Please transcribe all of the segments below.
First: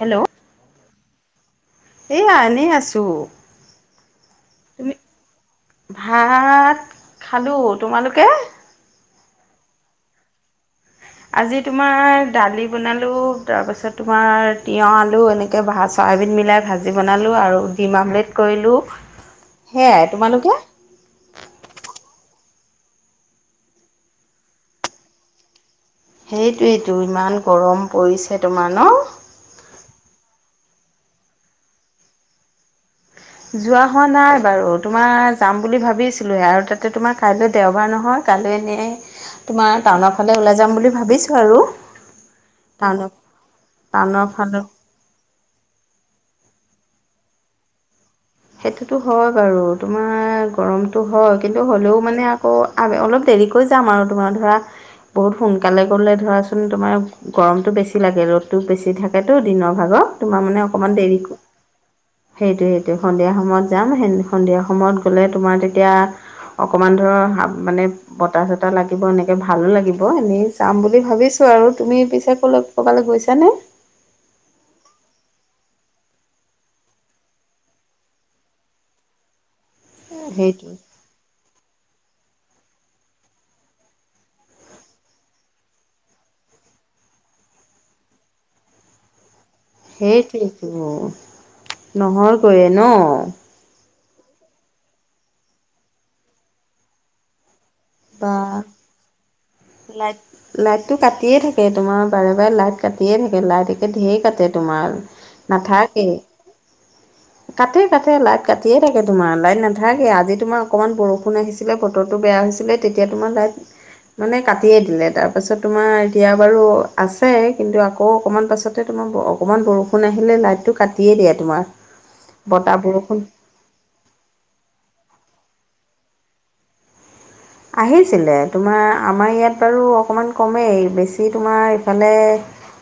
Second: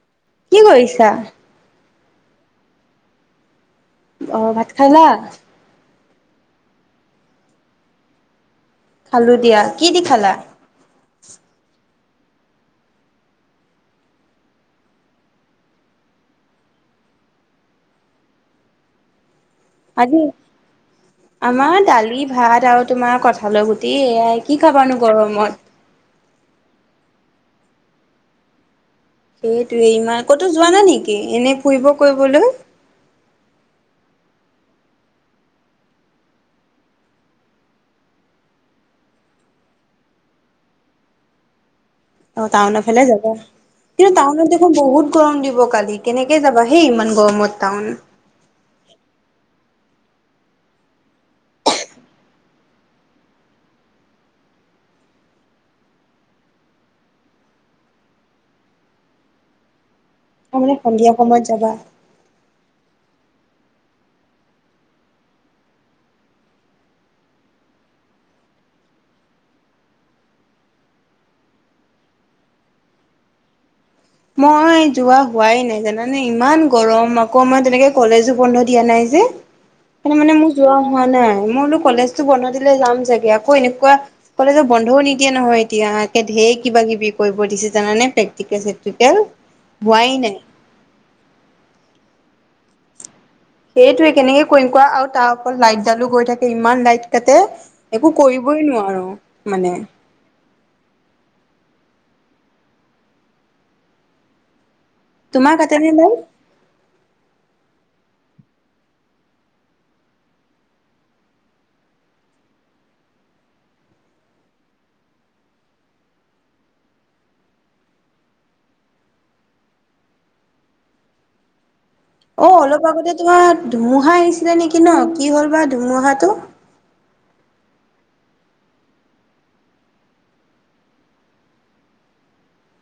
Hello. কি কৰিছা? এইয়া এনে আছো। অ' ভাত খালা। ভাত খালো তোমালোকে? খালো দিয়া কি দি খালা। আজি তোমাৰ দালি বনালোঁ তাৰপাছত তোমাৰ তিয়হ আলু এনেক নেক চয়াবিন মিলাই ভাজি বনালোঁ আৰু ডিম আমলেট কৰিলোঁ। সেয়াই আজি তোমালোকে। আমাৰ দালি ভাত আৰু তোমাৰ কঠালৰ গুটি এয়াই কি খাবানো গৰমত। সেইটোৱেইটো ইমান গৰম পৰিছে তোমাৰ ন। সেইটোয়ে ইমান ক'তো যোৱা নাই নেকি এনে ফুৰিব কৰিবলৈ যোৱা হোৱা নাই বাৰু তোমাৰ যাম বুলি ভাবিছিলো আৰু তাতে তোমাৰ কাইলৈ দেওবাৰ নহয়। কালি এনেই তোমাৰ টাউনৰ ফালে ওলাই যাম বুলি ভাবিছোঁ আৰু। অ' টাউনৰ ফালে যাবা কিন্তু টাউনৰ টাউনত ফালে দেখোন বহুত গৰম দিব কালি কেনেকে যাবা হেই ইমান গৰমত টাউন। সেইটোতো হয় বাৰু তোমাৰ গৰমটো হয় কিন্তু হ'লেও মানে আকৌ অলপ দেৰিকৈ যাম আৰু তোমাৰ ধৰা। বহুত সোনকালে গ'লে ধৰাচোন তোমাৰ গৰমটো বেছি লাগে ৰ'দটো বেছি থাকেতো দিনৰ ভাগত। তোমাৰ অ মানে অকমান সন্ধিয়া দেৰিকো সময়ত যাবা। সেইটো সেইটো সন্ধিয়া সময়ত যাম স সন্ধিয়া সময়ত গ'লে তোমাৰ তেতিয়া অকমান ধৰ আগমানে। বতাহ চতাহ লাগিব, এনেকে ভালো লাগিব, এনেই যাম বুলি ভাবিছোঁ আৰু তুমি পিছে কলৈ ক'বালৈ গৈছানে? মই যোৱা হোৱাই নাই জানানে। ইমান গৰম আকৌ মই তেনেকে কলেজো বন্ধ দিয়া নাই যে। [inaudible] সেইকাৰনে মানে মোৰ সেইটো যোৱা হোৱা নাই, মোৰ বোলো কলেজতো বন্ধ দিলে যাম চাগে, আকৌ এনেকুৱা। কলেজৰ বন্ধও নিদিয়ে নহয় এতিয়া, ধেৰ কিবা কিবি কৰিব দিছে জানানে প্ৰেক্টিকেল চেক তেতিয়া, সেইটোৱেইটো, নহয় গৈয়ে ন। সেইটোৱে কেনেকে কৰিম কোৱা আৰু তাৰ ওপৰত লাইট ডালো গৈ থাকে, ইমান লাইট কাটে। একো বা কৰিবই নোৱাৰো মানে। লাইট লাইটটো কাটিয়ে থাকে, তোমাৰ বাৰে বাৰে লাইট কাটিয়ে থাকে। লাইট একে ঢেৰ কাটে তোমাৰ। তোমাৰ কাটেনে নাথাকেই। লাইট কাটে কাটে লাইট কাটিয়ে থাকে তোমাৰ, লাইট নাথাকেই। আজি তোমাৰ অকমান বৰষুণ আহিছে ছিলে, বতৰটো বেয়া হৈছিলে, তেতিয়া তোমাৰ লাইট মানে কাটিয়ে দিলে। তাৰপাছত তোমাৰ এতিয়া বাৰু আছে, কিন্তু আকৌ অকণমান পাছতে তোমাৰ বৰ অক অকণমান বৰষুণ আহিলে, লাইটটো কাটিয়ে দিয়ে তোমাৰ। অ', বতাহ অলপ আগতে বৰষুণ তোমাৰ ধুমুহা আহিছিলে নেকি ন? কি হ'ল বা ধুমুহাটো! আহিছিলে, তোমাৰ আমাৰ ইয়াত বাৰু অকণমান কমেই, বেছি তোমাৰ ইফালে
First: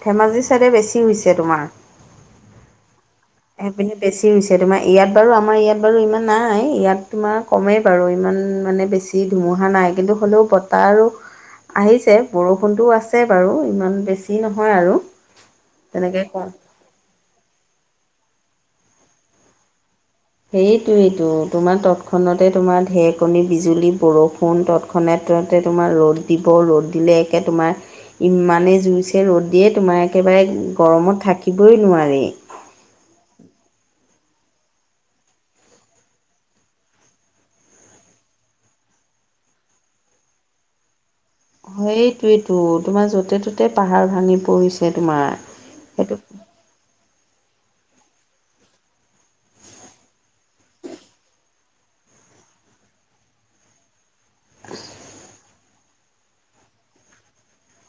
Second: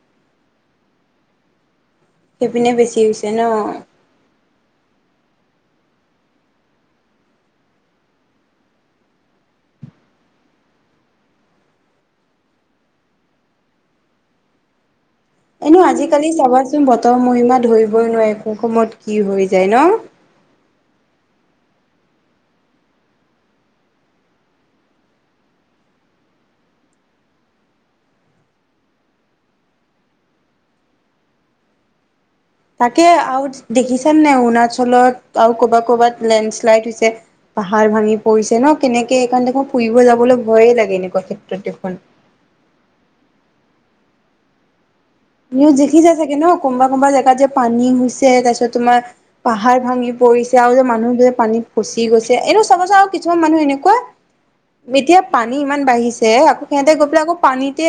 ধেমাজি ছাইডে বেছি হৈছে তোমাৰ। সেইপিনে বেছি হৈছে। ন সেইপিনে বেছি হৈছে তোমাৰ, ইয়াত বাৰু আমাৰ ইয়াত বাৰু ইমান নাই। ইয়াত তোমাৰ কমেই বাৰু ইমান মানে বেছি বেছি ধুমুহা নাই কিন্তু হ'লেও বতাহ আৰু আহিছে, বৰষুণটো আছে বাৰু ইমান বেছি নহয় আৰু এনেও তেনেকৈ আজিকালি কওঁ চাবাচোন বতৰ মহিমা ধৰিবই নোৱাৰি, কোন সময়ত কি হৈ যায় ন? সেইটোৱেইতো তোমাৰ তৎক্ষণাতে তোমাৰ ঢেৰেকণী, বিজুলী, বৰষুণ তৎক্ষ খনাতে তোমাৰ ৰ'দ দিব, ৰ'দ দিলে একে তোমাৰ ইমানে জুইছে ৰ'দ দিয়ে, তোমাৰ একেবাৰে গৰমত থাকিবই নোৱাৰি। তাকে আৰু দেখিছানে নাই? অৰুণাচলত, আৰু কৰ'বাত, কৰ'বাত লেণ্ডশ্লাইড হৈছে। পাহাৰ ভাঙি পৰিছে ন কেনেকে, এইকাৰণে দেখোন ফুৰিব যাবলৈ ভয়ে লাগে এনেকুৱাকে। সেইটোয়েইটো, তোমাৰ যতে-ত'তে পাহাৰ ভাঙি পৰিছে তোমাৰ। নিউজ সেইটো দেখিছাই চাগে ন? কোনোবা কোনোবা জেগাত যে পানী হৈছে, তাৰপিছত তোমাৰ পাহাৰ ভাঙি পৰিছে আৰু যে মানুহ যে পানীত ফচি গৈছে। এনেও চাবাচোন আৰু কিছুমান মানুহ এনেকুৱা এতিয়া পানী ইমান বাঢ়িছে, আকৌ সিহঁতে গৈ পেলাই আকৌ পানীতে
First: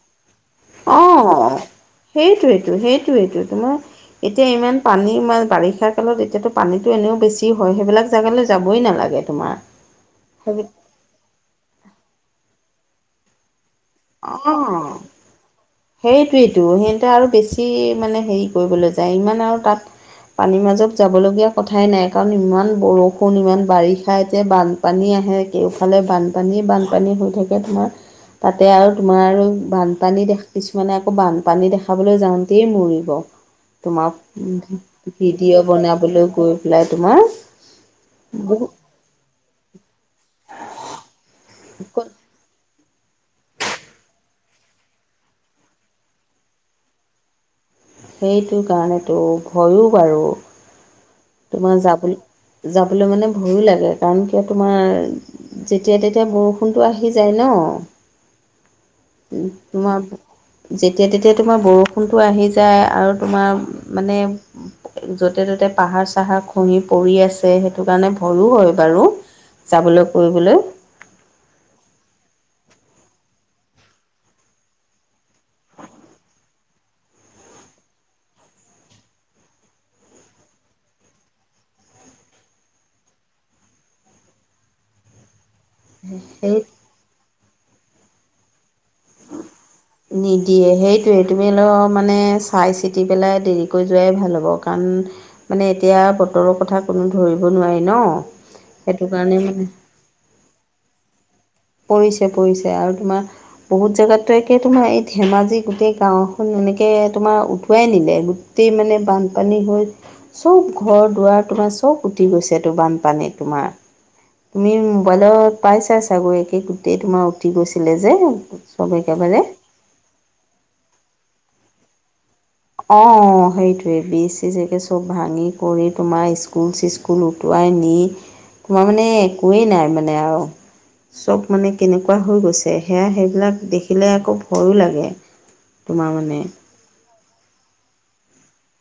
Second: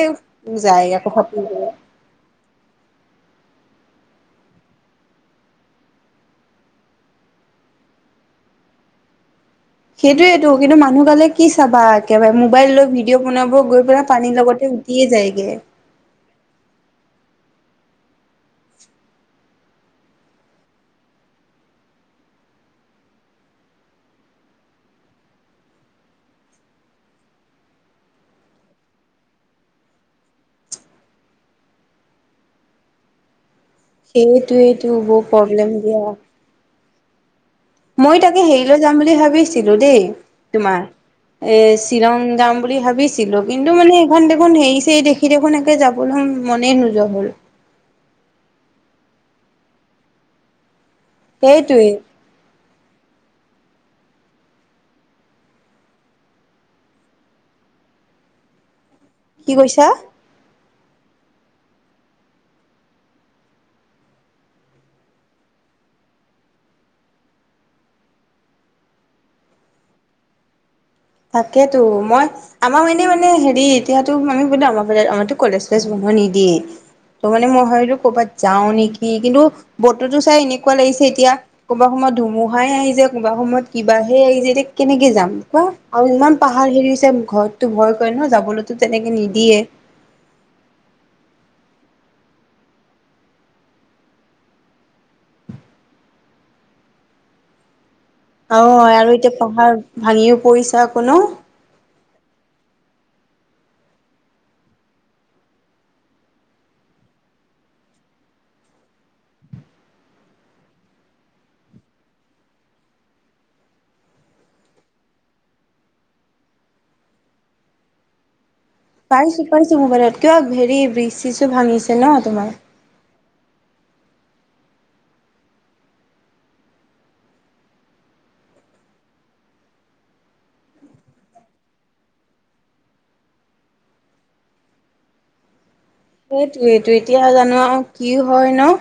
যায় আকৌ অ', সাঁতুৰিবলৈ। সেইটোৱেইটো, সেইটোৱেইটো। তোমাৰ এতিয়া ইমান পানী মা বাৰিষা কালত এতিয়াতো পানীটো এনেও বেছি হয়। সেইবিলাক জেগালৈ যাবই নালাগে। তোমাৰ। সেইটোয়েতো সেইবি কিন্তু মানুহগালে কি চাবা? একেবাৰে মোবাইল লৈ ভিডিঅ' বনাব গৈ পেলাই পানীৰ অ'। লগতে উটিয়ে যায়গে। সেইটোৱেইটো, সিহঁতে আৰু বেছি মানে হেৰি কৰিবলৈ যায়। ইমান আৰু তাত পানীৰ মাজত যাবলগীয়া কথাই নাই, কাৰণ ইমান বৰষুণ, ইমান বাৰিষা, এতিয়া বান পানী আহে, কেওফালে বানপানী-বানপানী হৈ থাকে তোমাৰ। তাতে আৰু তোমাৰ আৰু বানপানী দেখি, কিছুমানে আকৌ বানপানী দেখাবলৈ যাওঁতেই মৰিব। তোমাৰ সেইটোৱেইটো বৰ ভিডিঅ' প্ৰব্লেম দিয়া। বনাবলৈ গৈ পেলাই তোমাৰ। মই তাকে হেৰিলৈ যাম বুলি ভাবিছিলোঁ দেই, তোমাৰ। এ বহুত শ্বিলং যাম বুলি ভাবিছোঁ। ছিলো কিন্তু, মানে সেইখন দেখোন হেৰি-চেৰি দেখি দেখোন একে যাবলৈ মনেই নোযোৱা হ'ল। সেইটো কাৰণেতো, ভয়ো বাৰু। তোমাৰ সেইটোৱে যাবলৈ যাবলৈ মানে ভয়ো লাগে কাৰণ কিয় তোমাৰ যেতিয়া তেতিয়া বৰষুণটো আহি যায় ন? কি কৈছা? তোমাৰ যেতিয়া তেতিয়া তোমাৰ বৰষুণটো আহি যায়, আৰু তোমাৰ মানে য'তে ততে পাহাৰ চাহাৰ খহি পৰি আছে। সেইটো কাৰণে ভয়ো হয় বাৰু, যাবলৈ কৰিবলৈ। তাকেতো মই আমাৰ মেনেই মানে হেৰি, এতিয়াতো আমি বোলো, আমাৰ বোলে আমাৰতো কলেজ চলেজ বন্ধ নিদিয়েই। ত' মানে মই ভাবিলো কৰবাত যাও নেকি? কিন্তু, বততো চাই এনেকুৱা লাগিছে এতিয়া কোনোবা সময়ত ধুমুহাই আহিযায়, কোনোবা সময়ত কিবাহে আহি যায়। এতিয়া কেনেকে যাম কোৱা? আৰু ইমান সেই পাহাৰ হেৰি হৈছে, ঘৰততো ভয় কৰে ন? যাবলৈতো তেনেকে নিদিয়ে। নিদিয়ে সেইটোৱে, তুমি অলপ মানে চাই চিতি পেলাই দেৰিকৈ যোৱাই ভাল হ'ব। কাৰণ, মানে এতিয়া বতৰৰ কথা কোনো ধৰিব নোৱাৰি ন? অ সেইটো আৰু এতিয়া কাৰণে মানে পাহাৰ ভাঙিও পৰিছে আকৌ ন? পৰিছে পৰিছে আৰু তোমাৰ বহুত জেগাত একে তোমাৰ এই ধেমাজি গোটেই গাঁওখন এনেকৈ তোমাৰ উটুৱাই নিলে তাতেই মানে বানপানী হ'ল। চব ঘৰ দুৱাৰ তোমাৰ চব উটি গৈছে টো বানপানীত তোমাৰ। তুমি মোবাইলত পাইছা চাগৈ একে গোটেই তোমাৰ উঠি গৈছিলে যে। চব একেবাৰে পাইছো পাইছো মোবাইলত কিয় হেৰি ব্ৰিজ-চিজো ভাঙিছে ন তোমাৰ। অ', সেইটোয়ে ব্ৰিজ- চিজ চব ভাঙি কৰি তোমাৰ স্কুল চি স্কুল উটুৱাই নি তোমাৰ মানে একোৱেই নাই মানে আৰু। চব মানে কেনেকুৱা হৈ গৈছে সেয়া সেইবিলাক দেখিলে আকৌ ভয়ো লাগে। তোমাৰ মানে সেইটোৱেই টো এতিয়া জানো আৰু কি হয় ন?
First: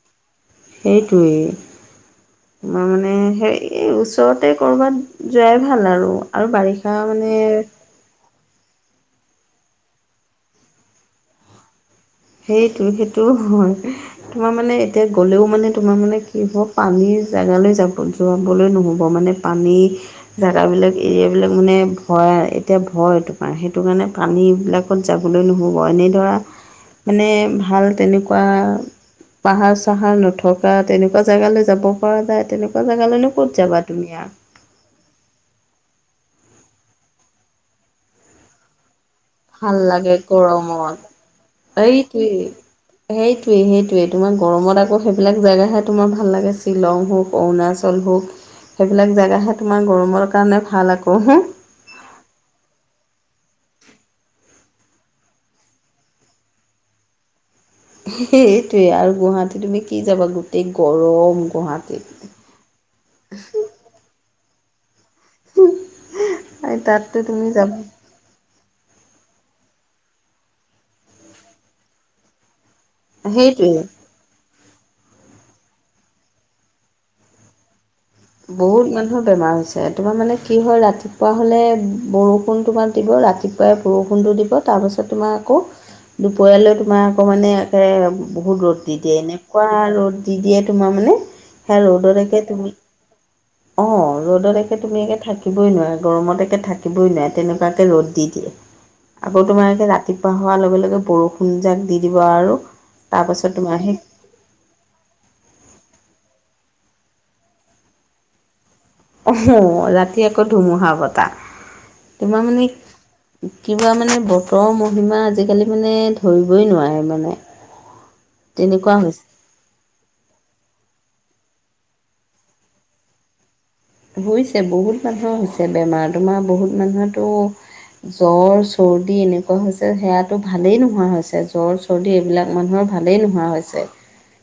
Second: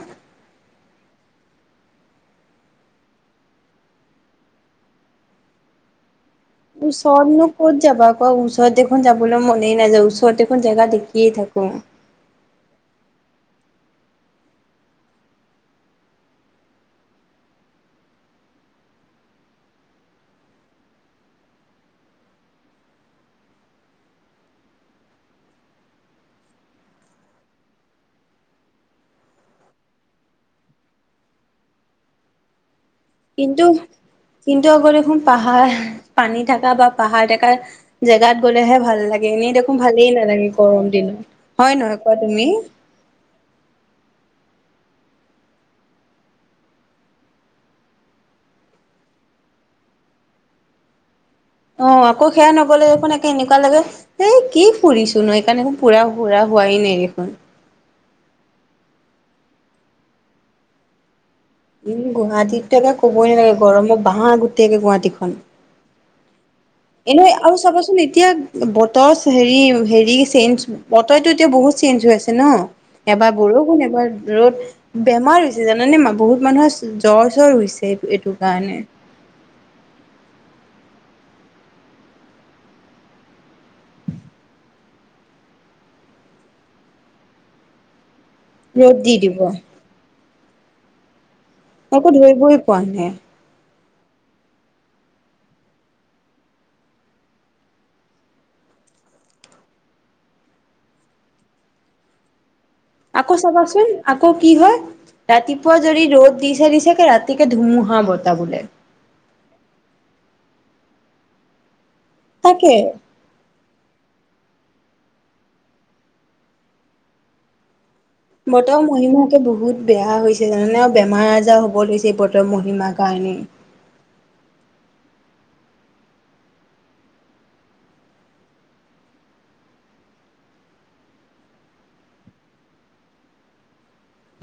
সেইটোৱেই ম‌ই মানে সেই ওচৰতে ক'ৰবাত যোৱাই ভাল আৰু। আৰু বাৰিষা উচৰত মানে নো কত যাবা কোৱা উ [unintelligible] দেখোন যাবলৈ মনেই নাযায় ওচৰত এখন জেগা দেখিয়ে থাকো। সেইটো সেইটো হয়। তোমাৰ মানে এতিয়া গ'লেও মানে তোমাৰ মানে কি হ'ব পানীৰ জেগালৈ যাব যোৱাবলৈ নহ'ব মানে পানী জেগাবিলাক এৰিয়াবিলাক মানে ভয় এতিয়া ভয় এইটো কাৰণে সেইটো কাৰণে পানীবিলাক। ক'ত যাবলৈ নহ'ব এনেই ধৰা মানে ভাল তেনেকুৱা পাহাৰ চাহাৰ নথকা তেনেকুৱা জেগালৈ যাব পৰা যায় তেনেকুৱা ক জেগালৈনো ক'ত কিন্তু যাবা তুমি আৰু কিন্তু আকৌ দেখোন পাহাৰ পানী থকা বা পাহাৰ থকা জেগাত গ'লেহে ভাল লাগে। এনেই ভাল দেখোন ভালেই লাগে নালাগে গৰম গৰমত দিনত হয় নহয় কোৱা তুমি। সেইটোৱেই সেইটোৱেই তোমাৰ গৰমত আকৌ সেইবিলাক জেগাহে তোমাৰ ভাল লাগে শ্বিলং হওক অৰুণাচল হওক। সেইবিলাক জেগাহে তোমাৰ গৰমৰ কাৰণে ভাল আকৌ। অ', আকৌ সেয়া নগলে দেখোন এনেকুৱা লাগে এই কি ফুৰিছো ন সেইকাৰণে এইকাৰণে মোৰ পুৰা ফুৰা হোৱাই নাই দেখোন। সেইটোৱে আৰু গুৱাহাটী তুমি কি যাবা গোটেই গৰম। উম গুৱাহাটীত গুৱাহাটীতো ক'বই নালাগে গৰমৰ বাঁহ গোটেই গুৱাহাটীখন। তাততো এনেই তুমি আৰু চাবচোন যাবা এতিয়া বতৰ হেৰি হেৰি চেঞ্জ বতৰতটো এতিয়া বহুত চেঞ্জ হৈ আছে ন। এবাৰ বৰষুণ সেইটোৱে এবাৰ ৰ'দ। বেমাৰ হৈছে জানানে বহুত মানুহৰ জ্বৰ জ্বৰ হৈছে এইটো কাৰণে বহুত মানে বেমাৰ হৈছে তোমাৰ মানে কি হয় ৰাতিপুৱা হ'লে বৰষুণ তোমাৰ দিব ৰাতি বৰষুণটো দিব তাৰপিছত তোমাৰ আকৌ দুপৰীয়ালৈ তোমাৰ আকৌ মানে বহুত ৰ'দ দি দিয়ে এনেকুৱা ৰ'দ দি দিয়ে তোমাৰ মানে সেয়া আকৌ ৰ'দকে তুমি [unintelligible] অ, ৰ'দত একে তুমি একে থাকিবই নোৱাৰা গৰমত একে থাকিবই নোৱাৰে তেনেকুৱাকে ৰ'দ দি দিয়ে। আকৌ তোমাৰ ৰাতিপুৱা হোৱাৰ লগে লগে বৰষুণ যাক দি দিব আৰু। আকৌ তাৰপাছত তোমাৰ চাবাচোন সেই আ আকৌ কি হয় ৰাতিপুৱা যদি ৰ'দ দিছে দিছে গে ৰাতিকে ধুমুহা বতাহ বোলে। অহ ৰাতি আকৌ ধুমুহা বতাহ তোমাৰ মানে তাকে কিবা মানে বতৰৰ মহিমা আজিকালি মানে ধৰিবই নোৱাৰে মানে। [inaudible] বৰতৰ মহিমা হৈছে বহুত বেয়া হৈছে জানানে আৰু বেমাৰ আজাৰ হ'ব ধৰিছে এই বতৰ মহিমাৰ কাৰণে। হৈছে বহুত মানুহৰ হৈছে বেমাৰ তোমাৰ বহুত মানুহৰটো জ্বৰ চৰ্দি এনেকুৱা হৈছে সেয়াটো ভালেই নোহোৱা হৈছে জ্বৰ চৰ্দি এইবিলাক মানুহৰ ভালেই নোহোৱা হৈছে।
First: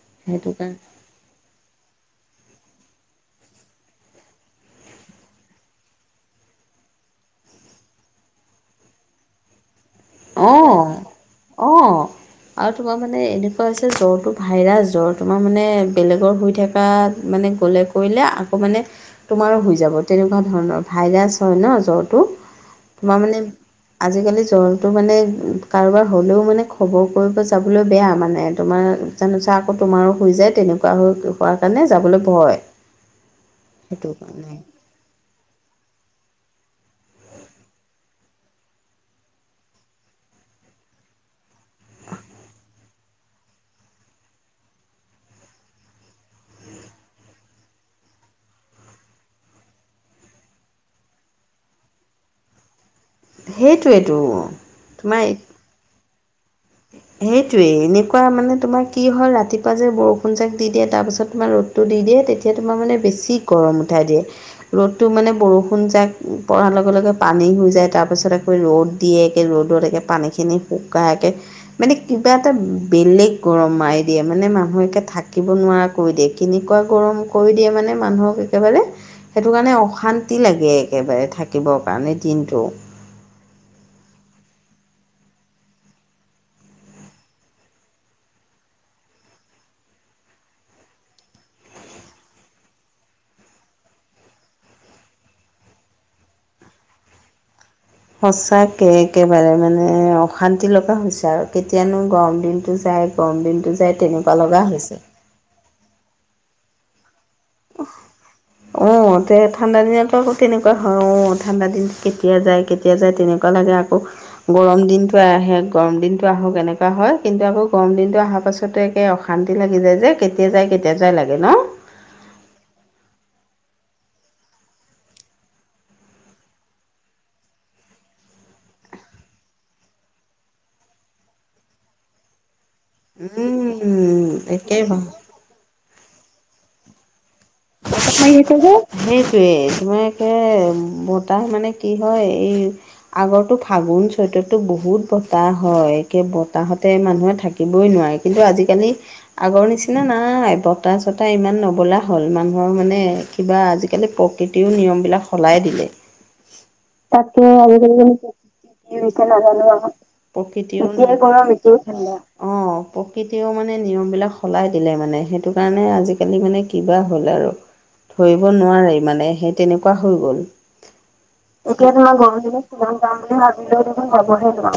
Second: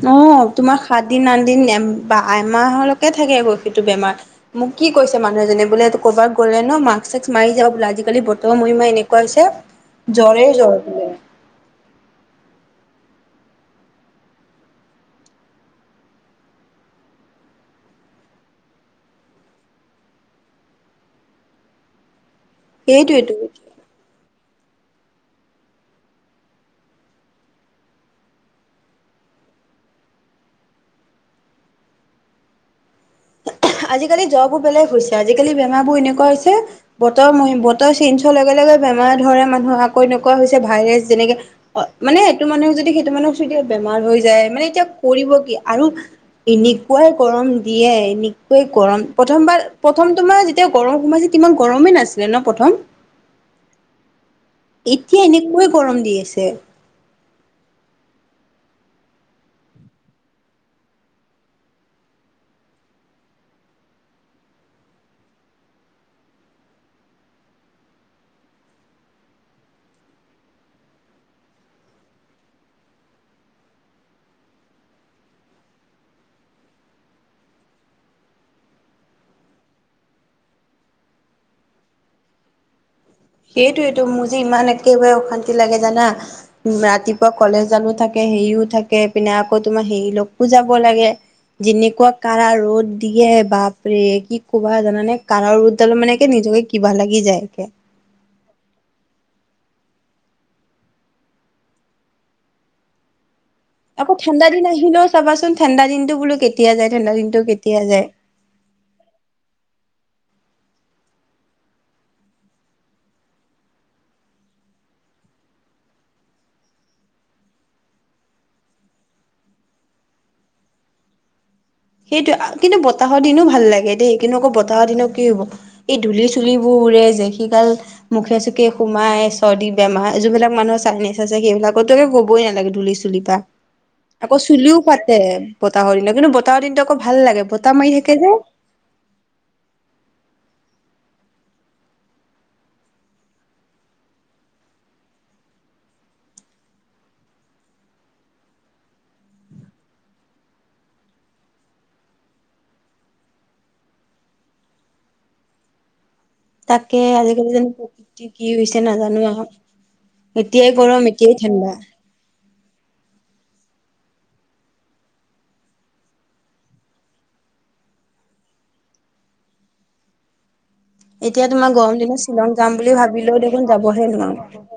অ, সেইটো তোমাৰ কাৰণে সাত দিন আঠ দিন এমাহলৈকে থাকে আকৌ সেইটো বেমাৰ। মোক কি কৈছে মানুহজনে বোলে এই ক'ৰবাত গ'লে ন মাক্ক চাচ মাৰি যাবা বোলে আজিকালি বতৰ মৰিমা এনেকুৱা হৈছে। জ্বৰে জ্বৰ অহ, বোলে অহ, আৰু তোমাৰ মানে এনেকুৱা হৈছে জ্বৰটো ভাইৰাছ জ্বৰ তোমাৰ মানে বেলেগৰ হৈ থাকে মানে গ'লে কৰিলে আকৌ মানে তোমাৰো হৈ যাব তেনেকুৱা ধৰণৰ ভাইৰাছ হয় ন জ্বৰটো। তোমাৰ মানে সেইটোৱেটো। আজিকালি জ্বৰ তো মানে কাৰোবাৰ হ'লেও মানে খবৰ কৰিব যাবলৈ বেয়া মানে তোমাৰ জানোচা আকৌ তোমাৰো হৈ যায় তেনেকুৱা হৈ হোৱাৰ কাৰণে যাবলৈ ভয়। সেইটো আজিকালি জ্বৰ কাৰণে বোৰ বেলেগ হৈছে আজিকালি বেমাৰ বোৰ এনেকুৱা হৈছে, বতৰ বতৰ চেঞ্চ হোৱা লগে লগে বেমাৰ ধৰে মানুহৰ আকৌ এনেকুৱা হৈছে ভাইৰাছ যেনেকে, মানে সেইটো মানুহে যদি সেইটো মানুহক চুই দিয়ে যদি বেমাৰ হৈ যায় মানে এতিয়া কৰিব কি আৰু এনেকুৱাই গৰম দিয়ে এনে সেই গৰম প্ৰথমবাৰ প্ৰথম তোমাৰ যেতিয়া গৰম সোমাইছিলে কিমান গৰমেই নাছিলে ন প্ৰথম? সেইটোৱেতো এতিয়া এনেকৈয় গৰম দি আছে। সেইটোৱে এনেকুৱা মানে তোমাৰ কি হয় ৰাতিপুৱা যে বৰষুণ জাক দি দিয়ে তাৰপিছত তোমাৰ ৰ'দ টো দি দিয়ে তেতিয়া তোমাৰ মানে বেছি গৰম উঠাই দিয়ে। ৰ'দটো মানে বৰষুণ যাক পৰাৰ লগে লগে পানী হৈ যায় তাৰপিছত আকৌ ৰ'দ দিয়কে ৰ'দত একেবাৰে পানীখিনি শুকাই একে মানে কিবা এটা বেলেগ গৰম মাৰি দিয়ে মানে মানুহে একে থাকিব নোৱাৰা কৰি দিয়ে কেনেকুৱা গৰম কৰি দিয়ে মানে মানুহক একেবাৰে, সেইটো কাৰণে অশান্তি লাগে একেবাৰে থাকিবৰ কাৰণে দিনটো। সেইটোৱেটো মোৰ যে ইমান একেবাৰে অশান্তি লাগে জানা? ৰাতিপুৱা কলেজ জানো থাকে হেৰিও থাকে এপিনে আকৌ তোমাৰ হেৰি লগো যাব লাগে। যেনেকুৱা কাৰা ৰ'দ দিয়ে বাপৰে কি ক'বা জানে কাৰা ৰ'দডালে মানে কি নিজকে কিবা লাগি যায় একে। সঁচাকে একেবাৰে মানে অশান্তি লগা হৈছে আৰু কেতিয়ানো গৰম দিনটো যাই, গৰম দিনটো যায় আকৌ তেনেকুৱা ঠাণ্ডা লগা দিন হৈছে আহিলেও চাবাচোন ঠাণ্ডা দিনটো বোলো কেতিয়া যায় ঠাণ্ডা দিনটো কেতিয়া যায়। অ, তে ঠাণ্ডা দিনতো আকৌ তেনেকুৱা হয় অ, ঠাণ্ডা দিন কেতিয়া যায় কেতিয়া যায় তেনেকুৱা লাগে আকৌ, গৰম দিনটো আহে গৰম দিনটো আহক এনেকুৱা হয় কিন্তু আকৌ গৰম দিনটো অহাৰ পাছত একে অশান্তি লাগি যায় যে কেতিয়া যায় কেতিয়া যায় লাগে ন? সেইটো কিন্তু বতাহৰ দিনো ভাল লাগে দেই কিন্তু আকৌ বতাহৰ দিনত কি হ'ব এই ধূলি চুলিবোৰ উৰে যে সেইগাল মুখে চুকে সোমাই চৰ্দি বেমাৰ যোন বিলাক মানুহ চাইনাজ আছে সেইবিলাকতো ক'বই নালাগে ধূলি চুলি কিবা উম আকৌ চুলিও একেবাৰে ফাতে, বতাহৰ দিনত কিন্তু বতাহৰ দিনতটো আকৌ ভাল লাগে। বতাহ মাৰি আছে যে। সেইটোৱে। তোমাৰ একে বতাহ মানে কি হয় এই আগত ফাগুন চ'তত বহুত বতাহ হয়, একে বতাহতে মানুহে থাকি বই নোৱাৰে কিন্তু আজিকালি আগৰ নিচিনা নাই, বতাহ চতাহ ইমান নবলা হ'ল। মানে কিবা আজিকালি প্ৰকৃতিও নিয়মবিলাক সলাই দিলে। তাকে জানো আজিকালি প্ৰকৃতি কি হৈছে নাজানো আৰু নাজানে আক এতিয়াই প্ৰকৃতি [unintelligible] গৰম এতিয়াই ঠাণ্ডা অ' প্ৰকৃতিও মানে নিয়মবিলাক সলাই দিলে মানে, সেইটো কাৰণে আজিকালি মানে কিবা হ'লে আৰু। ধৰিব নোৱাৰে মানে সেই তেনেকুৱা হৈ গ'ল। এতিয়া তোমাৰ গৰম দিনত ক'ৰবাত যাম বুলি ভাবিলে তোমাৰ মন নবঢ়ে দেখোন।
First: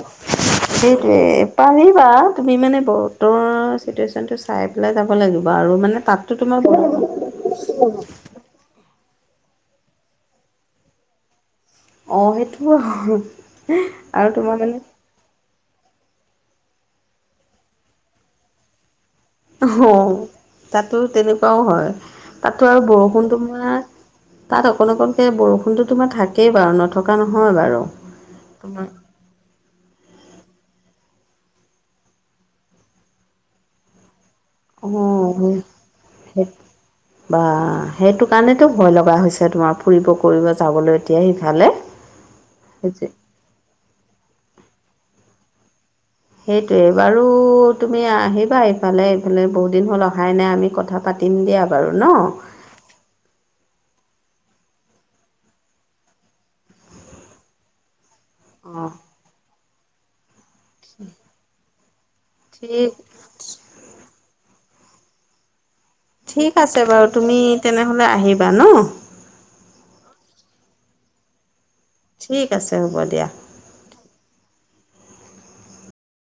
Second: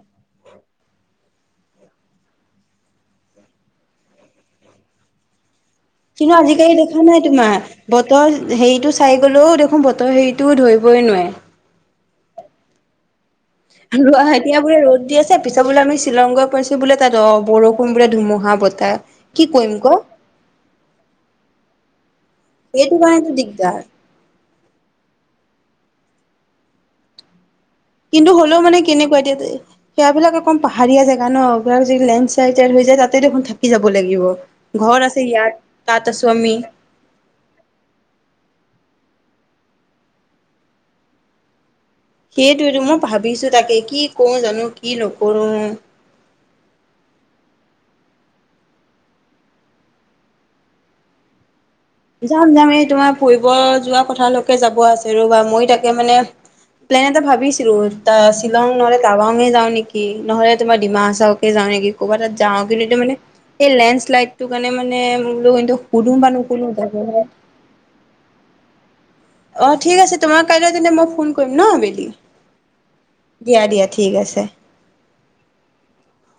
সেইটোৱে, পাৰিবা তুমি মানে বতৰ চিটুৱেশ্যনটো চাই পেলাই যাব লাগিব আৰু মানে তাততো কিন্তু তোমাৰ আজিকালি বৰষুণ দেখা নাই তোমাৰ বতৰ হেৰিটো চাই গলেও দেখোন বতৰ হেৰিটো ধৰিবই নোৱাৰে। অ' সেইটোওঁ হয়। ৰোৱা এতিয়া বোলে ৰ'দ দি আছে। পিছত বোলে আমি শ্বিলংগৈ পাইছো বোলে তাত অ' বৰষুণ বোলে ধুমুহা বতাহ। কি কৰিম ক অ' তাতো তেনেকুৱাও হয়, তাতো আৰু এইটো কাৰণেতো বৰষুণটো দিগদাৰ তোমাৰ তাত অকণ অকণকৈ বৰষুণটো তোমাৰ থাকেই বাৰু নথকা নহয় বাৰু। কিন্তু হ'লেও মানে কেনেকুৱা এতিয়া সেয়াবিলাক একম পাহাৰীয়া জেগা ন' এইবিলাক যদি লেণ্ড্লাইডাই হৈ যায়, তাতে দেখোন থাকি যাব লাগিব। অ ঘৰ আছে ইয়াত, তাত আছোঁ সেই আমি। বা, সেইটো কাৰণেতো ভয় লগা হৈছে তোমাৰ ফুৰিব কৰিব যাবলৈ এতিয়া সিফালে। সেইটোৱেটো মই ভাবিছোঁ তাকে কি কো জানো, কি নকৰো। সেইটোৱে, বাৰু তুমি আহিবা ইফালে এইফালে বহুত দিন হ'ল অহাই নাই, আমি কথা পাতিম দিয়া। বাৰু ন যাম যাম। এই তোমাৰ ফুৰিব যোৱা কথালৈকে যাব আছে ৰ'বা মই তাকে মানে প্লেন এটা ভাবিছিলো ত শ্বিলং অ নহ'লে টাৱাং য়ে যাও‌ নেকি, নহ'লে তোমাৰ ডিমাহাছাওকে যাওঁ নেকি ক'ৰবাত তাত। যাও ঠিক বুলিটো মানে লেন্ডচ্লাইদটো মানে ঠিক নুসুধো আছে যাব বাৰু তুমি তেনেহ'লে আহিবা ন'? অ' ঠিক আছে, তোমাৰ কাইলৈ তেন্তে মই ফোন কৰিম ন' আবেলি? ঠিক আছে হ'ব দিয়া। দিয়া দিয়া ঠিক আছে।